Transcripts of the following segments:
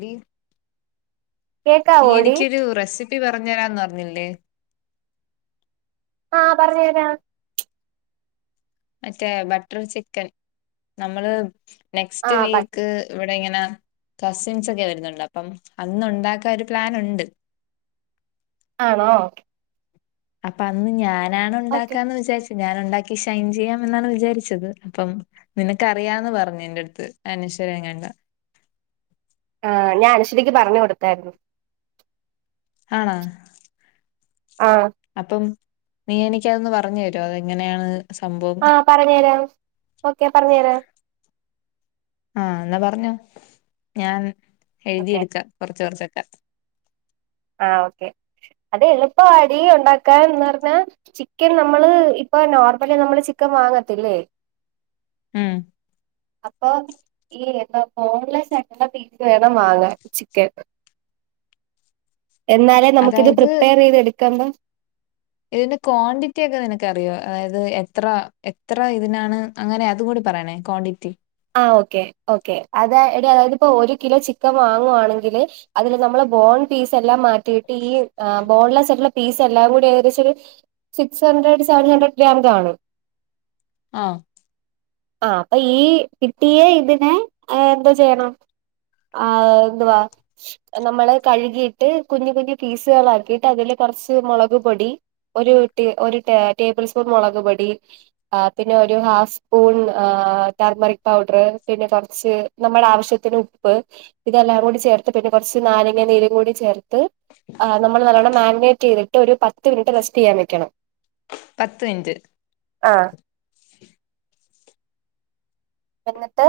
D നീ കേക്കാവോടി എനിക്കൊരു റെസിപ്പി പി പറഞ്ഞു തരാന്ന് പറഞ്ഞില്ലേ? ആഹ പറഞ്ഞരാം. മറ്റേ ബട്ടർ ചിക്കൻ നമ്മള്. നെക്സ്റ്റ് ആഹ് ബട്ട് വീക്ക് ഇവിടങ്ങനെ. കസിൻസ് ഒക്കെ വരുന്നുണ്ട് അപ്പം അന്ന് ഒണ്ടാക്കാൻ ഒരു പ്ലാൻ ഒണ്ട്. ആണോ? അപ്പൊ അന്ന് ഞാനാണ് ഓക്കെ ഒണ്ടാക്കാ എന്ന് വിചാരിച്ച് ഞാൻ ഉണ്ടാക്കി ഷൈൻ ചെയ്യാം എന്നാണ് വിചാരിച്ചത് അപ്പം. നിനക്കറിയാന്ന് പറഞ്ഞു എന്റടുത്ത് അനശ്വരെങ്ങണ്ടോ [unintelligible] ആ ഞാൻ അനശ്വരക്ക് പറഞ്ഞ് കൊടുത്തായിരുന്നു. ആണോ. ആ അപ്പം നീ എനിക്കതൊന്ന് പറഞ്ഞു തരുമോ അതെങ്ങനെയാണ് സംഭവം. ആഹ് പറഞ്ഞു തരാം ഓക്കെ പറഞ്ഞു തരാം. ആഹ എന്നാ പറഞ്ഞോ ഞാൻ ഓക്കെ എഴുതിയെടുക്കാം കുറച്ച് കുറച്ചൊക്കെ. ആഹ ഓക്കെ അത് എളുപ്പവാടി ഒണ്ടാക്കാന്ന് പറഞ്ഞാ. ചിക്കൻ നമ്മള് ഇപ്പ നോർമലി നമ്മള് ചിക്കൻ വാങ്ങത്തില്ലേ? ഉം അപ്പൊ ഈ എന്ത ബോൺലെസ് ആയിട്ടുള്ള പീസ് വേണം വാങ്ങാൻ ചിക്കൻ. എന്നാലേ നമുക്ക് ഇത് അതായത് പ്രിപ്പയർ ചെയ്ത് എടുക്മ്പോ. ഇതിന്റെ ക്വാണ്ടിറ്റി ഒക്കെ നിനക്കറിയോ? അതായത് എത്ര എത്ര ഇതിനാണ്. അങ്ങനെ അതുകൂടി പറയണേ ക്വാണ്ടിറ്റി ആഹ് ഓക്കേ ഓക്കേ അതായത് അതായത്പ്പോ ഒരു കിലോ ചിക്കൻ വാങ്ങുവാണെങ്കിൽ അതില് നമ്മള് ബോൺ പീസ് എല്ലാം മാറ്റിയിട്ട് ഈ ആഹ് ബോൺലെസായിട്ടുള്ള പീസ് എല്ലാം കൂടി ഏകദേശൊര് six hundred seven hundred gram കാണും ആഹ് ആഹ് അപ്പൊ ഈ കിട്ടിയെ ഇതിനെ എന്തോ ചെയ്യണം ആഹ് എന്തുവാ നമ്മള് കഴുകിയിട്ട് കുഞ്ഞു കുഞ്ഞു പീസുകളാക്കിട്ട് അതില് കുറച്ച് മുളക് പൊടി ഒരു ഒരു ടേബിൾ സ്പൂൺ മുളക്പൊടി ആഹ് പിന്നെ ഒരു ഹാഫ് സ്പൂൺ ടർമറിക് പൗഡറ് പിന്നെ കുറച്ച് നമ്മൾ ആവശ്യത്തിന് ഉപ്പ് ഇതെല്ലാം കൂടി ചേർത്ത് പിന്നെ കുറച്ച് നാലങ്ങ നീരും കൂടി ചേർത്ത് നമ്മൾ നല്ലോണ്ണം മാഗിനേറ്റ് ചെയ്ത് ട്ട് ഒരു പത്ത് മിനിറ്റ് റെസ്റ്റ് ചെയ്യാൻ വെക്കണം പത്ത് മിനിറ്റ് ആഹ് എന്നിട്ട്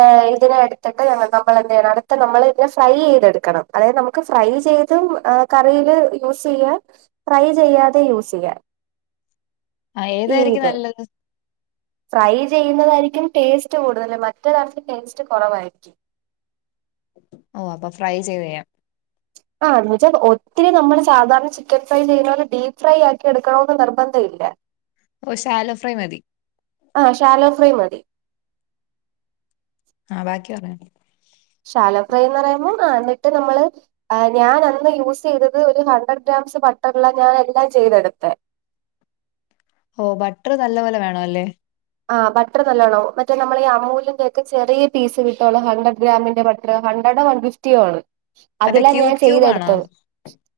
ഏഹ് ഇതിനെ എടുത്തിട്ട് നമ്മൾെന്ത് ചെയ്യണം അടുത്ത നമ്മൾ ഇതിനെ ഫ്രൈ ചെയ്തെടുക്കണം അതായത് നമുക്ക് ഫ്രൈ ചെയ്തും കറിയില് യൂസ് ചെയ്യാം ഫ്രൈ ചെയ്യാതെം യൂസ് ചെയ്യാം ആഹ് ഈ ഏതായിരിക്കും ഇത് നല്ലത് ഫ്രൈ ചെയ്യുന്നതായിരിക്കും ടേസ്റ്റ് കൂടുതല് മറ്റത് കൊർച്ച് ടേസ്റ്റ് കുറവായിരിക്കും ഓ അപ്പൊ ഫ്രൈ ചെയ്ത് ചെയ്യാം ആന്ന് വെച്ചാൽ ഒത്തിരി നമ്മള് സാധാരണ ചിക്കൻ ഫ്രൈ ചെയ്യണല് ഡീപ്പ് ഫ്രൈ ആക്കി എടുക്കണമന്ന് നിർബന്ധം ഇല്ല [inaudible] ഓ ശാലോ ഫ്രൈ മതി ആഹ് ഷാലോ ഫ്രൈ മതി ആഹ് ബാക്കി പറയാേ ശാലോ ഫ്രൈ എന്ന് പറയുമ്പോ ആഹ് എന്നിട്ട് നമ്മള് ആഹ് ഞാനന്ന് യൂസ് ചെയ്തത് ഒരു ഹൺഡ്രഡ് ഗ്രാംസ് ബട്ടൻലാ ഞാനെല്ലാം ചെയ്തെടുത്തെ ഓ ബട്ടറ് നല്ല പോലെ വേണം അല്ലേ ആഹ് ബട്ടർ നല്ലവണാവും മറ്റേ നമ്മൾ ഈ അമൂലിന്റെയൊക്കെ ചെറിയ പീസ് കട്ടുള്ളൂ ഹണ്ട്രഡ് ഗ്രാമിന്റെ ബട്ടർ ഹൺഡ്രഡോ വൺ ഫിഫ്റ്റിയോ ആണ് മറ്റേ അതില ക്യൂബ് ഞാൻ ക്യൂബ് ആണോ ചെയ്തെടുത്തത്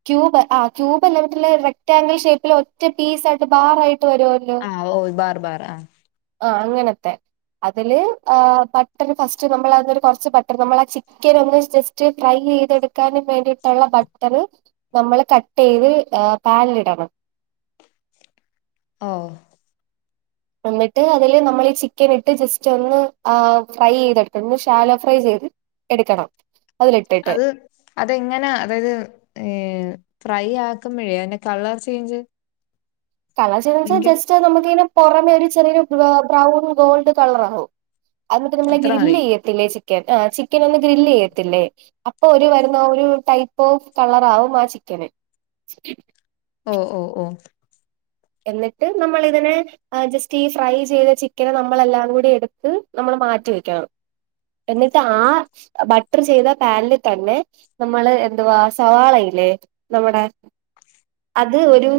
ക്യൂബ് ആഹ് ക്യൂബ് അല്ല വട്ടില് റെക്ടാംഗിൾ ഷേപ്പിൽ ഒറ്റ പീസ് ആയിട്ട് ബാറ് ആയിട്ട് വരുവല്ലോ ആഹ് ഓ ബാർ ബാർ ആഹ് ആഹ് അങ്ങനത്തെ അതില് ബട്ടർ ഫസ്റ്റ് നമ്മൾ അതരു കുറച്ച് ബട്ടർ നമ്മൾ ആ ചിക്കൻ ഒന്ന് ഫ്രൈ ചെയ്തെടുക്കാനും വേണ്ടിയിട്ടുള്ള ബട്ടർ നമ്മള് കട്ട് ചെയ്ത് പാലിടണം ഓ എന്നിട്ട് അതില് നമ്മൾ ചിക്കൻ ഇട്ട് ജസ്റ്റ് ഒന്ന് ഫ്രൈ ചെയ്തിട്ടുന്ന് ശാലോ ഫ്രൈ ചെയ്ത് എടുക്കണം അതിലിട്ടിട്ട് അത് അതെങ്ങനെ അതായത് ഏഹ് ഫ്രൈ ആക്കുമ്പോഴേ അതിന്റെ കളർ ചേഞ്ച് കളർ ചെയ്ത് വെച്ചാൽ ഭയങ്കര ജസ്റ്റ് നമുക്കിങ്ങനെ പുറമെ ഒരു ചെറിയരു ബ്രൗൺ ഗോൾഡ് കളർ ആകും അത്ട്ട് നമ്മളെ അത്ര മതി ഗ്രില് ചെയ്യത്തില്ലേ ചിക്കൻ ആ ചിക്കൻ ഒന്നു ഗ്രില് ചെയ്യത്തില്ലേ അപ്പൊ ഒരു വരുന്ന ഒരു ടൈപ്പ് ഓഫ് കളറാവും ആ ചിക്കന് ഓ ഓ ഓ എന്നിട്ട് നമ്മളിതിനെ ആഹ് ജസ്റ്റ് ഈ ഫ്രൈ ചെയ്ത ചിക്കനെ നമ്മളെല്ലാം കൂടി എടുത്ത് നമ്മൾ മാറ്റി വെക്കണം എന്നിട്ട് ആഹ് ബട്ടർ ചെയ്ത പാനിൽ തന്നെ നമ്മള് എന്തുവാ സവാളല്ലേ നമ്മുടെ അത് ഒരു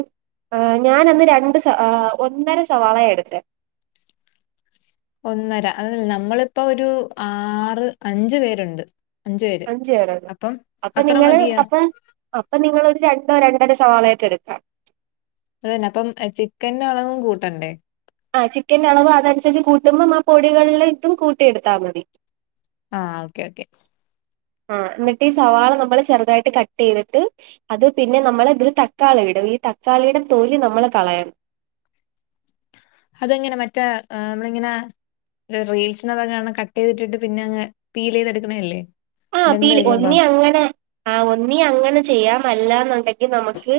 ഞാനന്ന് രണ്ട് സ ഒന്നര സവാള എടുത്തെ ഒന്നര അത് നമ്മളിപ്പോ ഒരു ആറ് അഞ്ച് പേരുണ്ട് അഞ്ചു പേര് അഞ്ച് പേരുണ്ട്. അപ്പം അപ്പൊ നിങ്ങള് അത്രമതിയ അപ്പൊ അപ്പൊ നിങ്ങൊരു രണ്ടോ രണ്ടരോ സവാളായിട്ട് എടുക്കാം അത്തന്നെ അപ്പം ചിക്കൻന്റെ അളവും കൂട്ടണ്ടേ ആ ചിക്കൻന്റെ അളവ് അതനുസരിച്ച് കൂട്ടുമ്പോം ആ പൊടികളെ ഇതും കൂട്ടി എടുത്താൽ മതി ആ ഓക്കേ ഓക്കെ ആഹ എന്നിട്ട് ഈ സവാള നമ്മള് ചെറുതായിട്ട് കട്ട് ചെയ്തിട്ട് അത് പിന്നെ നമ്മളെ അതിൽ തക്കാളി ഇടും ഈ തക്കാളിയുടെ തോല് നമ്മള് കളയണം അതെങ്ങനെ മറ്റേ നമ്മളിങ്ങനെ റീൽസിനൊക്ക കട്ട് ചെയ്തിട്ടിട്ട് പിന്നെ അങ് പീൽ ചെയ്തെടുക്കണേല്ലേ ആഹ പിൽ ഒന്നി അങ്ങനെ ആ ഒന്നി അങ്ങനെ ചെയ്യാമല്ല എന്നുണ്ടെങ്കിൽ നമുക്ക്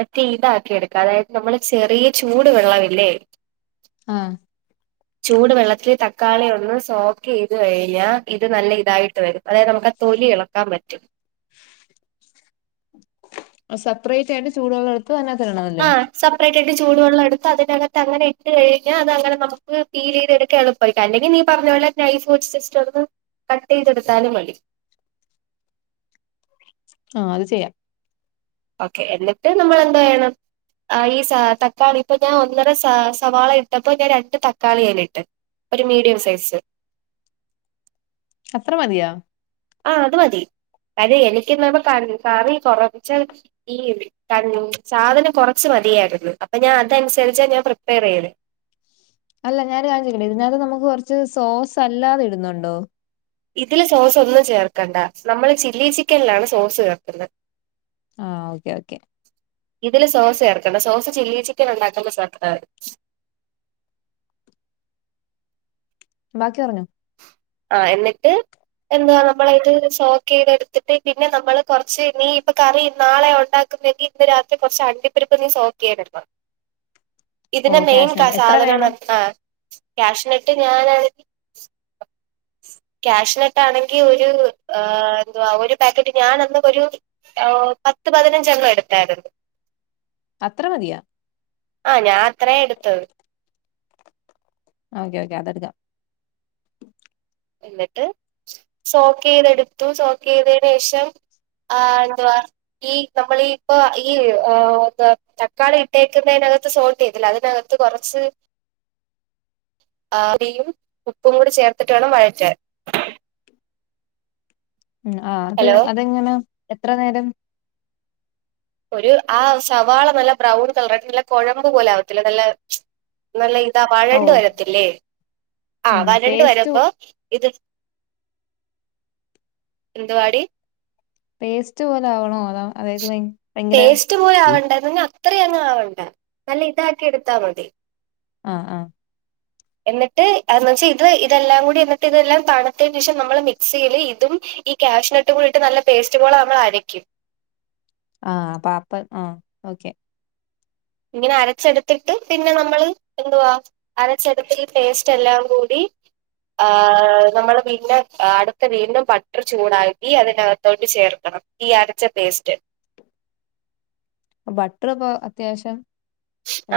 മറ്റേ ഇതാക്കിടുക്കാം അതായത് നമ്മള് ചെറിയ ചൂട് വെള്ളമില്ലേ ആഹ ചൂട് വെള്ളത്തില് തക്കാളി ഒന്ന് സോക്ക് ചെയ്ത് കഴിഞ്ഞാൽ ഇത് നല്ല ഇതായിട്ട് വരും അതായത് നമുക്ക് ആ തൊലി ഇളക്കാൻ പറ്റും സെപെറേറ്റ് ആയിട്ടു ചൂടുവെള്ള എടു [unintelligible] ആഹ സപ്പ [unintelligible] അതിനകത്ത് അങ്ങനെ ഇട്ട്കഴിഞ്ഞാൽ അങ്ങന നമുക്ക് പിൻ ചെയ്ത എടുക്ക എളപ്പും [unintelligible] അല്ലെങ്കിൽ നീ പറഞ്ഞോള്ള നൈഫ് സിസ്റ്റം ഒന്ന് കട്ട് ചെയ്തെടുത്താലും മതി ആ അത് ചെയ്യാം ഓക്കെ എന്നിട്ട് നമ്മൾ എന്തെയ്യണം ആ ഈ സ തക്കാളി ഇപ്പൊ ഞാൻ ഒന്നര സ സവാള ഇട്ടപ്പോ ഞാൻ രണ്ട് തക്കാളി അയ്ല് ഇട്ട് ഒരു മീഡിയം സൈസ് അത്ര മതിയാ ആ അത് മതി അത് എനിക്ക്ന്ന് കാറി കറി കുറച്ച് ഈ ക സാധനം കൊറച്ച് മതിയായിരുന്നു അപ്പൊ ഞാൻ അതനുസരിച്ചാ ഞാൻ പ്രിപ്പയർ ചെയ്ത് അല്ല ഞാൻ ഒരു കാര്യം ചോദിക്കട്ടെ ഇതിനകത്ത് നമുക്ക് കുറച്ച് സോസ് അല്ലാതെ ഇടുന്നുണ്ടോ ഇതില് സോസ് ഒന്നും ചേർക്കണ്ട നമ്മള് ചില്ലി ചിക്കനിലാണ് സോസ് ചേർക്കുന്നത് ആ ഓക്കേ ഓക്കെ ഇതില് സോസ് ചേർക്കണ്ട സോസ് ചില്ലി ചിക്കൻ ഉണ്ടാക്കുന്ന ചേർത്തമതി ബാക്കി പറഞ്ഞോ ആ എന്നിട്ട് എന്താവാ നമ്മള ഇത് സോക്ക് ചെയ്ത എടുത്തിട്ട് പിന്നെ നമ്മൾ കുറച്ച് നീ ഇപ്പൊ കറി നാളെ ഉണ്ടാക്കുന്നെങ്കിൽ ഇന്ന് രാത്രി കുറച്ച് അണ്ടിപ്പരിപ്പ് നീ സോക്ക് ചെയ്തിടണം ഓ ഇതിന്റെ മെയിൻ കാഷ്നട്ട് എത്ര സാധന വേണം ആ ക്യാഷിനിട്ട് ഞാനണ ക്യാഷിനെട്ട് ആണെങ്കിൽ ഒരു എന്തുവാ ഒരു പാക്കറ്റ് ഞാനന്നൊരു ഓ പത്ത് പതിനഞ്ചെണ്ണം എടുത്തായിരുന്നു അത്രമതിയ ആ ഞാൻ അത്രയെ എടുത്തുള്ളൂ ഓക്കെ ഓക്കെ അതടുക്കാം എന്നിട്ട് സോക്ക് ചെയ്തെടുത്തു സോക്ക് ചെയ്തതിന് ശേഷം ആ എന്തുവാ ഈ നമ്മളീ ഇപ്പൊ ഈ തക്കാളി ഇട്ടേക്കുന്നതിനകത്ത് സോൾട്ട് ചെയ്തില്ല അതിനകത്ത് [unintelligible] കുറച്ച് [unintelligible] ഉപ്പും കൂടി ചേർത്തിട്ട വേണം വഴറ്റാൻ ഉം ആ അത് ഹലോ അതെങ്ങനെ എത്ര നേരം ഒരു ആ സവാള നല്ല ബ്രൗൺ കളറായിയിട്ട് നല്ല കുഴമ്പ് പോല ആവത്തില്ല നല്ല നല്ല ഇതാ ഓ വഴണ്ട് വരത്തില്ലേ ആ വഴണ്ട് പേസ്റ്റ് വരമ്പോ ഇത് എന്തുവാടി പേസ്റ്റ് പോലെ ആവണോ അതോ പേസ്റ്റ് പോലെ ആവണ്ട എന്ന അത്രയും അങ്ങങ് ആവണ്ട നല്ല ഇതാക്കി എടുത്താൽ മതി ആ ആ എന്നിട്ട്ന്ന് വെച്ചാൽ ഇത് ഇതെല്ലാം കൂടി എന്നിട്ട് ഇതെല്ലാം താണത്തതിനന് ശേഷം നമ്മള് മിക്സിൽ ഇതും ഈ ക്യാഷുനട്ട് കൂടിയിട്ട് നല്ല പേസ്റ്റ് പോലെ നമ്മൾ അരക്കും ആഹ അപ്പൊ അപ്പം ആ ഓക്കെ ഇങ്ങനെ അരച്ചെടുത്തിട്ട് പിന്നെ നമ്മൾ എന്തുവാ അരച്ചെടുത്ത പേസ്റ്റ് എല്ലാം കൂടി ഹ നമ്മള് പിന്നെ അടുത്ത വീണ്ടും ബട്ടർ ചൂടാക്കി അതിനകത്തോട്ട് ചേർക്കണം ഈ അരച്ച പേസ്റ്റ് ബട്ടർ ഇപ്പൊ അത്യാവശ്യം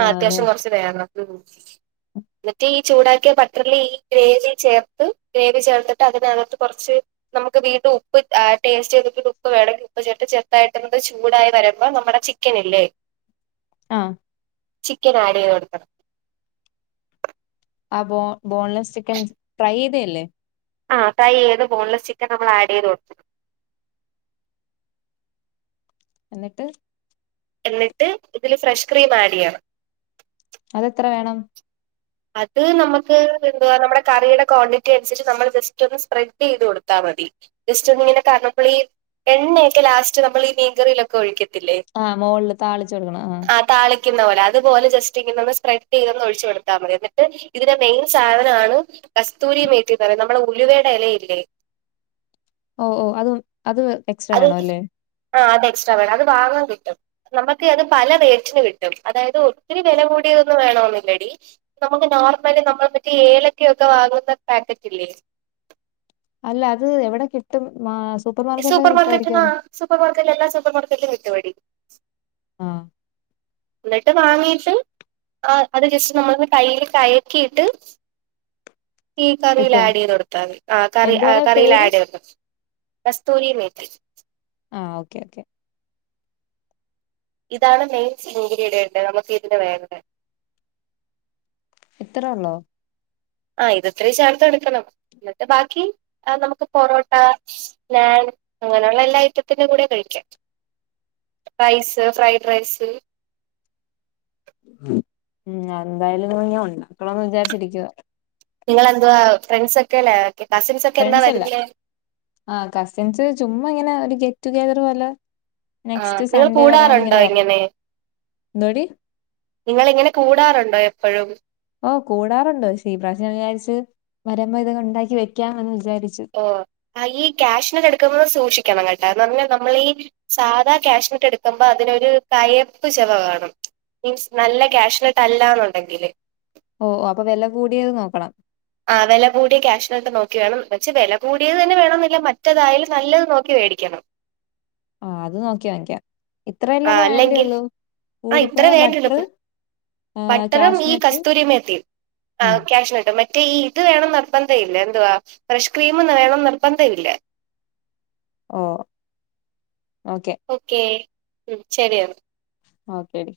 ആ അത്യാവശ്യം കൊറച്ച് വേണം എന്നിട്ട് ഈ ചൂടാക്കിയ ബട്ടറിില് ഈ ഗ്രേവി ചേർത്ത് ഗ്രേവി ചേർത്തിട്ട് അതിനകട്ട് കുറച്ച് നമുക്ക് വീണ്ടുംഉപ്പ് ടേസ്റ്റ് ചെയ്തിട്ട് ഉപ്പ് വേമെങ്കിൽ ഉപ്പ് ചേർത്ത് ചെർത്തായിട്ട് ചൂടായി വരുമ്പോ നമ്മ ിക്കല്ലേ [unintelligible] ആ ചിക്കൻ ആഡ് ചെയ്ത് കൊടുക്കണം ആ ബോ ബോൺലെസ് ചിക്കൻ ഫ്രൈ ചെയ്തല്ലേ ആ ഫ്രൈ ചെയ്ത് ബോൺലെസ് ചിക്കൻ നമ്മൾ ആഡ് ചെയ്ത് കൊടുക്കണം എന്നിട്ട് എന്നിട്ട് ഇതില് ഫ്രഷ് ക്രീം ആഡ് ചെയ്യണം അതെത്ര വേണം അത് നമുക്ക് എന്തുവാ നമ്മുടെ കറിയുടെ ക്വാണ്ടിറ്റി അനുസരിച്ച് നമ്മൾ ജസ്റ്റ് ഒന്ന് സ്പ്രെഡ് ചെയ്ത് കൊടുത്താൽ മതി ജസ്റ്റ് ഒന്ന ഇങ്ങനെ കാരണപ്പോൾ ഈ എണ്ണയൊക്കെ ലാസ്റ്റ് നമ്മൾ ഈ മീൻകറിയിലൊക്കെ ഒഴിക്കത്തില്ലേ ആഹ് മുകളില് താളിച്ചു കൊടുക്കണം ആ ആ താളിക്കുന്ന പോലെ അതുപോലെ ജസ് ഇങ്ങനൊന്ന് സ്പ്രെഡ് ചെയ്ത ഒഴിച്ചു കൊടുത്ത മതി എന്നിട്ട് ഇതിന്റെ മെയിൻ സാധനമാണ് കസ്തൂരി മേറ്റിന്ന് പറയുന്നത് നമ്മളെ ഉലുവയുടെ ഇലയില്ലേ ഓ ഓ അത് അത് എക്സ്ട്രാ അത് വേണ അല്ലേ ആ അത് എക്സ്ട്രാ വേണം അത് വാങ്ങാൻ കിട്ടും നമുക്ക് അത് പല റേറ്റിന് കിട്ടും അതായത് ഒത്തിരി വില കൂടിയൊന്നന്ന് വേണമെന്നില്ലടി നമുക്ക് നോർമലി നമ്മള മറ്റേ ഏലക്ക ഒക്കെ വാങ്ങുന്ന പാക്കറ്റ് ഇല്ലേ അല്ല അത് എവിടെ കിട്ടും സൂപ്പർ മാർക്കറ്റിലൊക്കെ മാർക്കറ്റിൽ കിട്ടുമായിരിക്കും ആ സൂപ്പർ മാർക്കറ്റ് എല്ലാ സൂപ്പർക്കറ്റിലും കിട്ടുമേടി ആഹ എന്നിട്ട് വാങ്ങീട്ട് ആ അത് ജസ്റ്റ് നമ്മളന്ന് കയ്യിൽ കയക്കിയിട്ട് ഈ കറിൽ കിട്ടോ ആഡ് ചെയ്ത് കൊടുത്താൽ മതി ആ കറി എന്തുവാടാ കറിൽ പേര് ആഡ് ചെയ്തക്കാം കസ്തൂരി മേട്ടി ആ ഓക്കെ ഓക്കെ ഇതാണ് മെയിൻസ് ഇൻഗ്രീഡിയറ് നമുക്ക് ഇതിന് വേണ്ടത് ഇത്ര ഉള്ളോ ആ ഇതത്രയും ചേർത്ത് എടുക്കണം എന്നിട്ട് ബാക്കി നമുക്ക് പൊറോട്ട നാൻ അങ്ങനെയുള്ള എല്ലാ ഐറ്റത്തിന്റെ കൂടെ കഴിക്കാം റൈസ് ഫ്രൈഡ് റൈസ് ഉം എന്തായാലും ഞാൻ ഉണ്ടാക്കുന്ന് വിചാരിച്ചിരിക്കുക നിങ്ങളേന്തുവാ ഫ്രണ്ട്സ ഒക്കെ അല്ലേ കസിൻസ് ഒക്കെ ഫ്രണ്ട്സ് അല്ലേ എന്നാവരുന്നേ ആഹ് കസിൻസ് ചുമ്മാ ഇങ്ങനെ ഒരു ഗെറ്റ് ടുഗെദർ പോലെ ആ നെക്സ്റ്റ് നിങ്ങൾ സൺഡേ വരാന്ന് കൂടാറുണ്ടോ ഇങ്ങനെ പറഞ്ഞു എന്തോടി നിങ്ങള് ഇങ്ങനെ കൂടാറുണ്ടോ എപ്പോഴും ഓ കൂടാറുണ്ടോ പക്ഷേ ഈ പ്രാവശ്യം വിചാരിച്ച് വരുമ്പോ ഇതൊക്കെ ഉണ്ടാക്കി വെക്കാമന്ന് വിചാരിച്ചു ഓ ഈ ക്യാഷുനട്ട് എടുക്കുമ്പോൾ സൂക്ഷിക്കണം കേട്ടോ നമ്മൾ ഈ സാധാ ക്യാഷു എടുക്കുമ്പോ അതിനൊരു കയപ്പ് ചെവ കാണും. സ്മ്ല് ല്ല ക്യാഷുനട്ട് അല്ലന്നുണ്ടെങ്കില്. ഓ ഓ അപ്പൊ വില കൂടിയത് നോക്കണം. ആ വല കൂടിയ ക്യാഷിനാട്ട് നോക്കി വേണം പക്ഷെ വല കൂടിയത് തന്നെ വേണമെന്നില്ല മറ്റേതായാലും നല്ലത് നോക്കി വോടി ക്കണം ആ അത് നോക്കി വാങ്ങിക്കാം. ആ ഇത്രല്ലപ്പം അല്ലെങ്കിൽ വേണ്ടിള്ളൂ ആ ഇത്ര കൂടിപ്പോയൽ വേണ്ടുള്ളൂ ബട്ടർ ബട്ടറും ഈ കാഷ്നട്ട് കസ്തൂരിമേത്തിയും. ഉം ക്യാഷുനട്ടും മ മറ്റേ ഈ ഇത് വേണം നിർബന്ധ ഇല്ല എന്തുവാ ഫ്രഷ് ക്രീമ് വേണം നിർബന്ധമില്ല. ഓ ഓക്കെ. ഓക്കെ ശരി എന. ഒക്കെ. ടി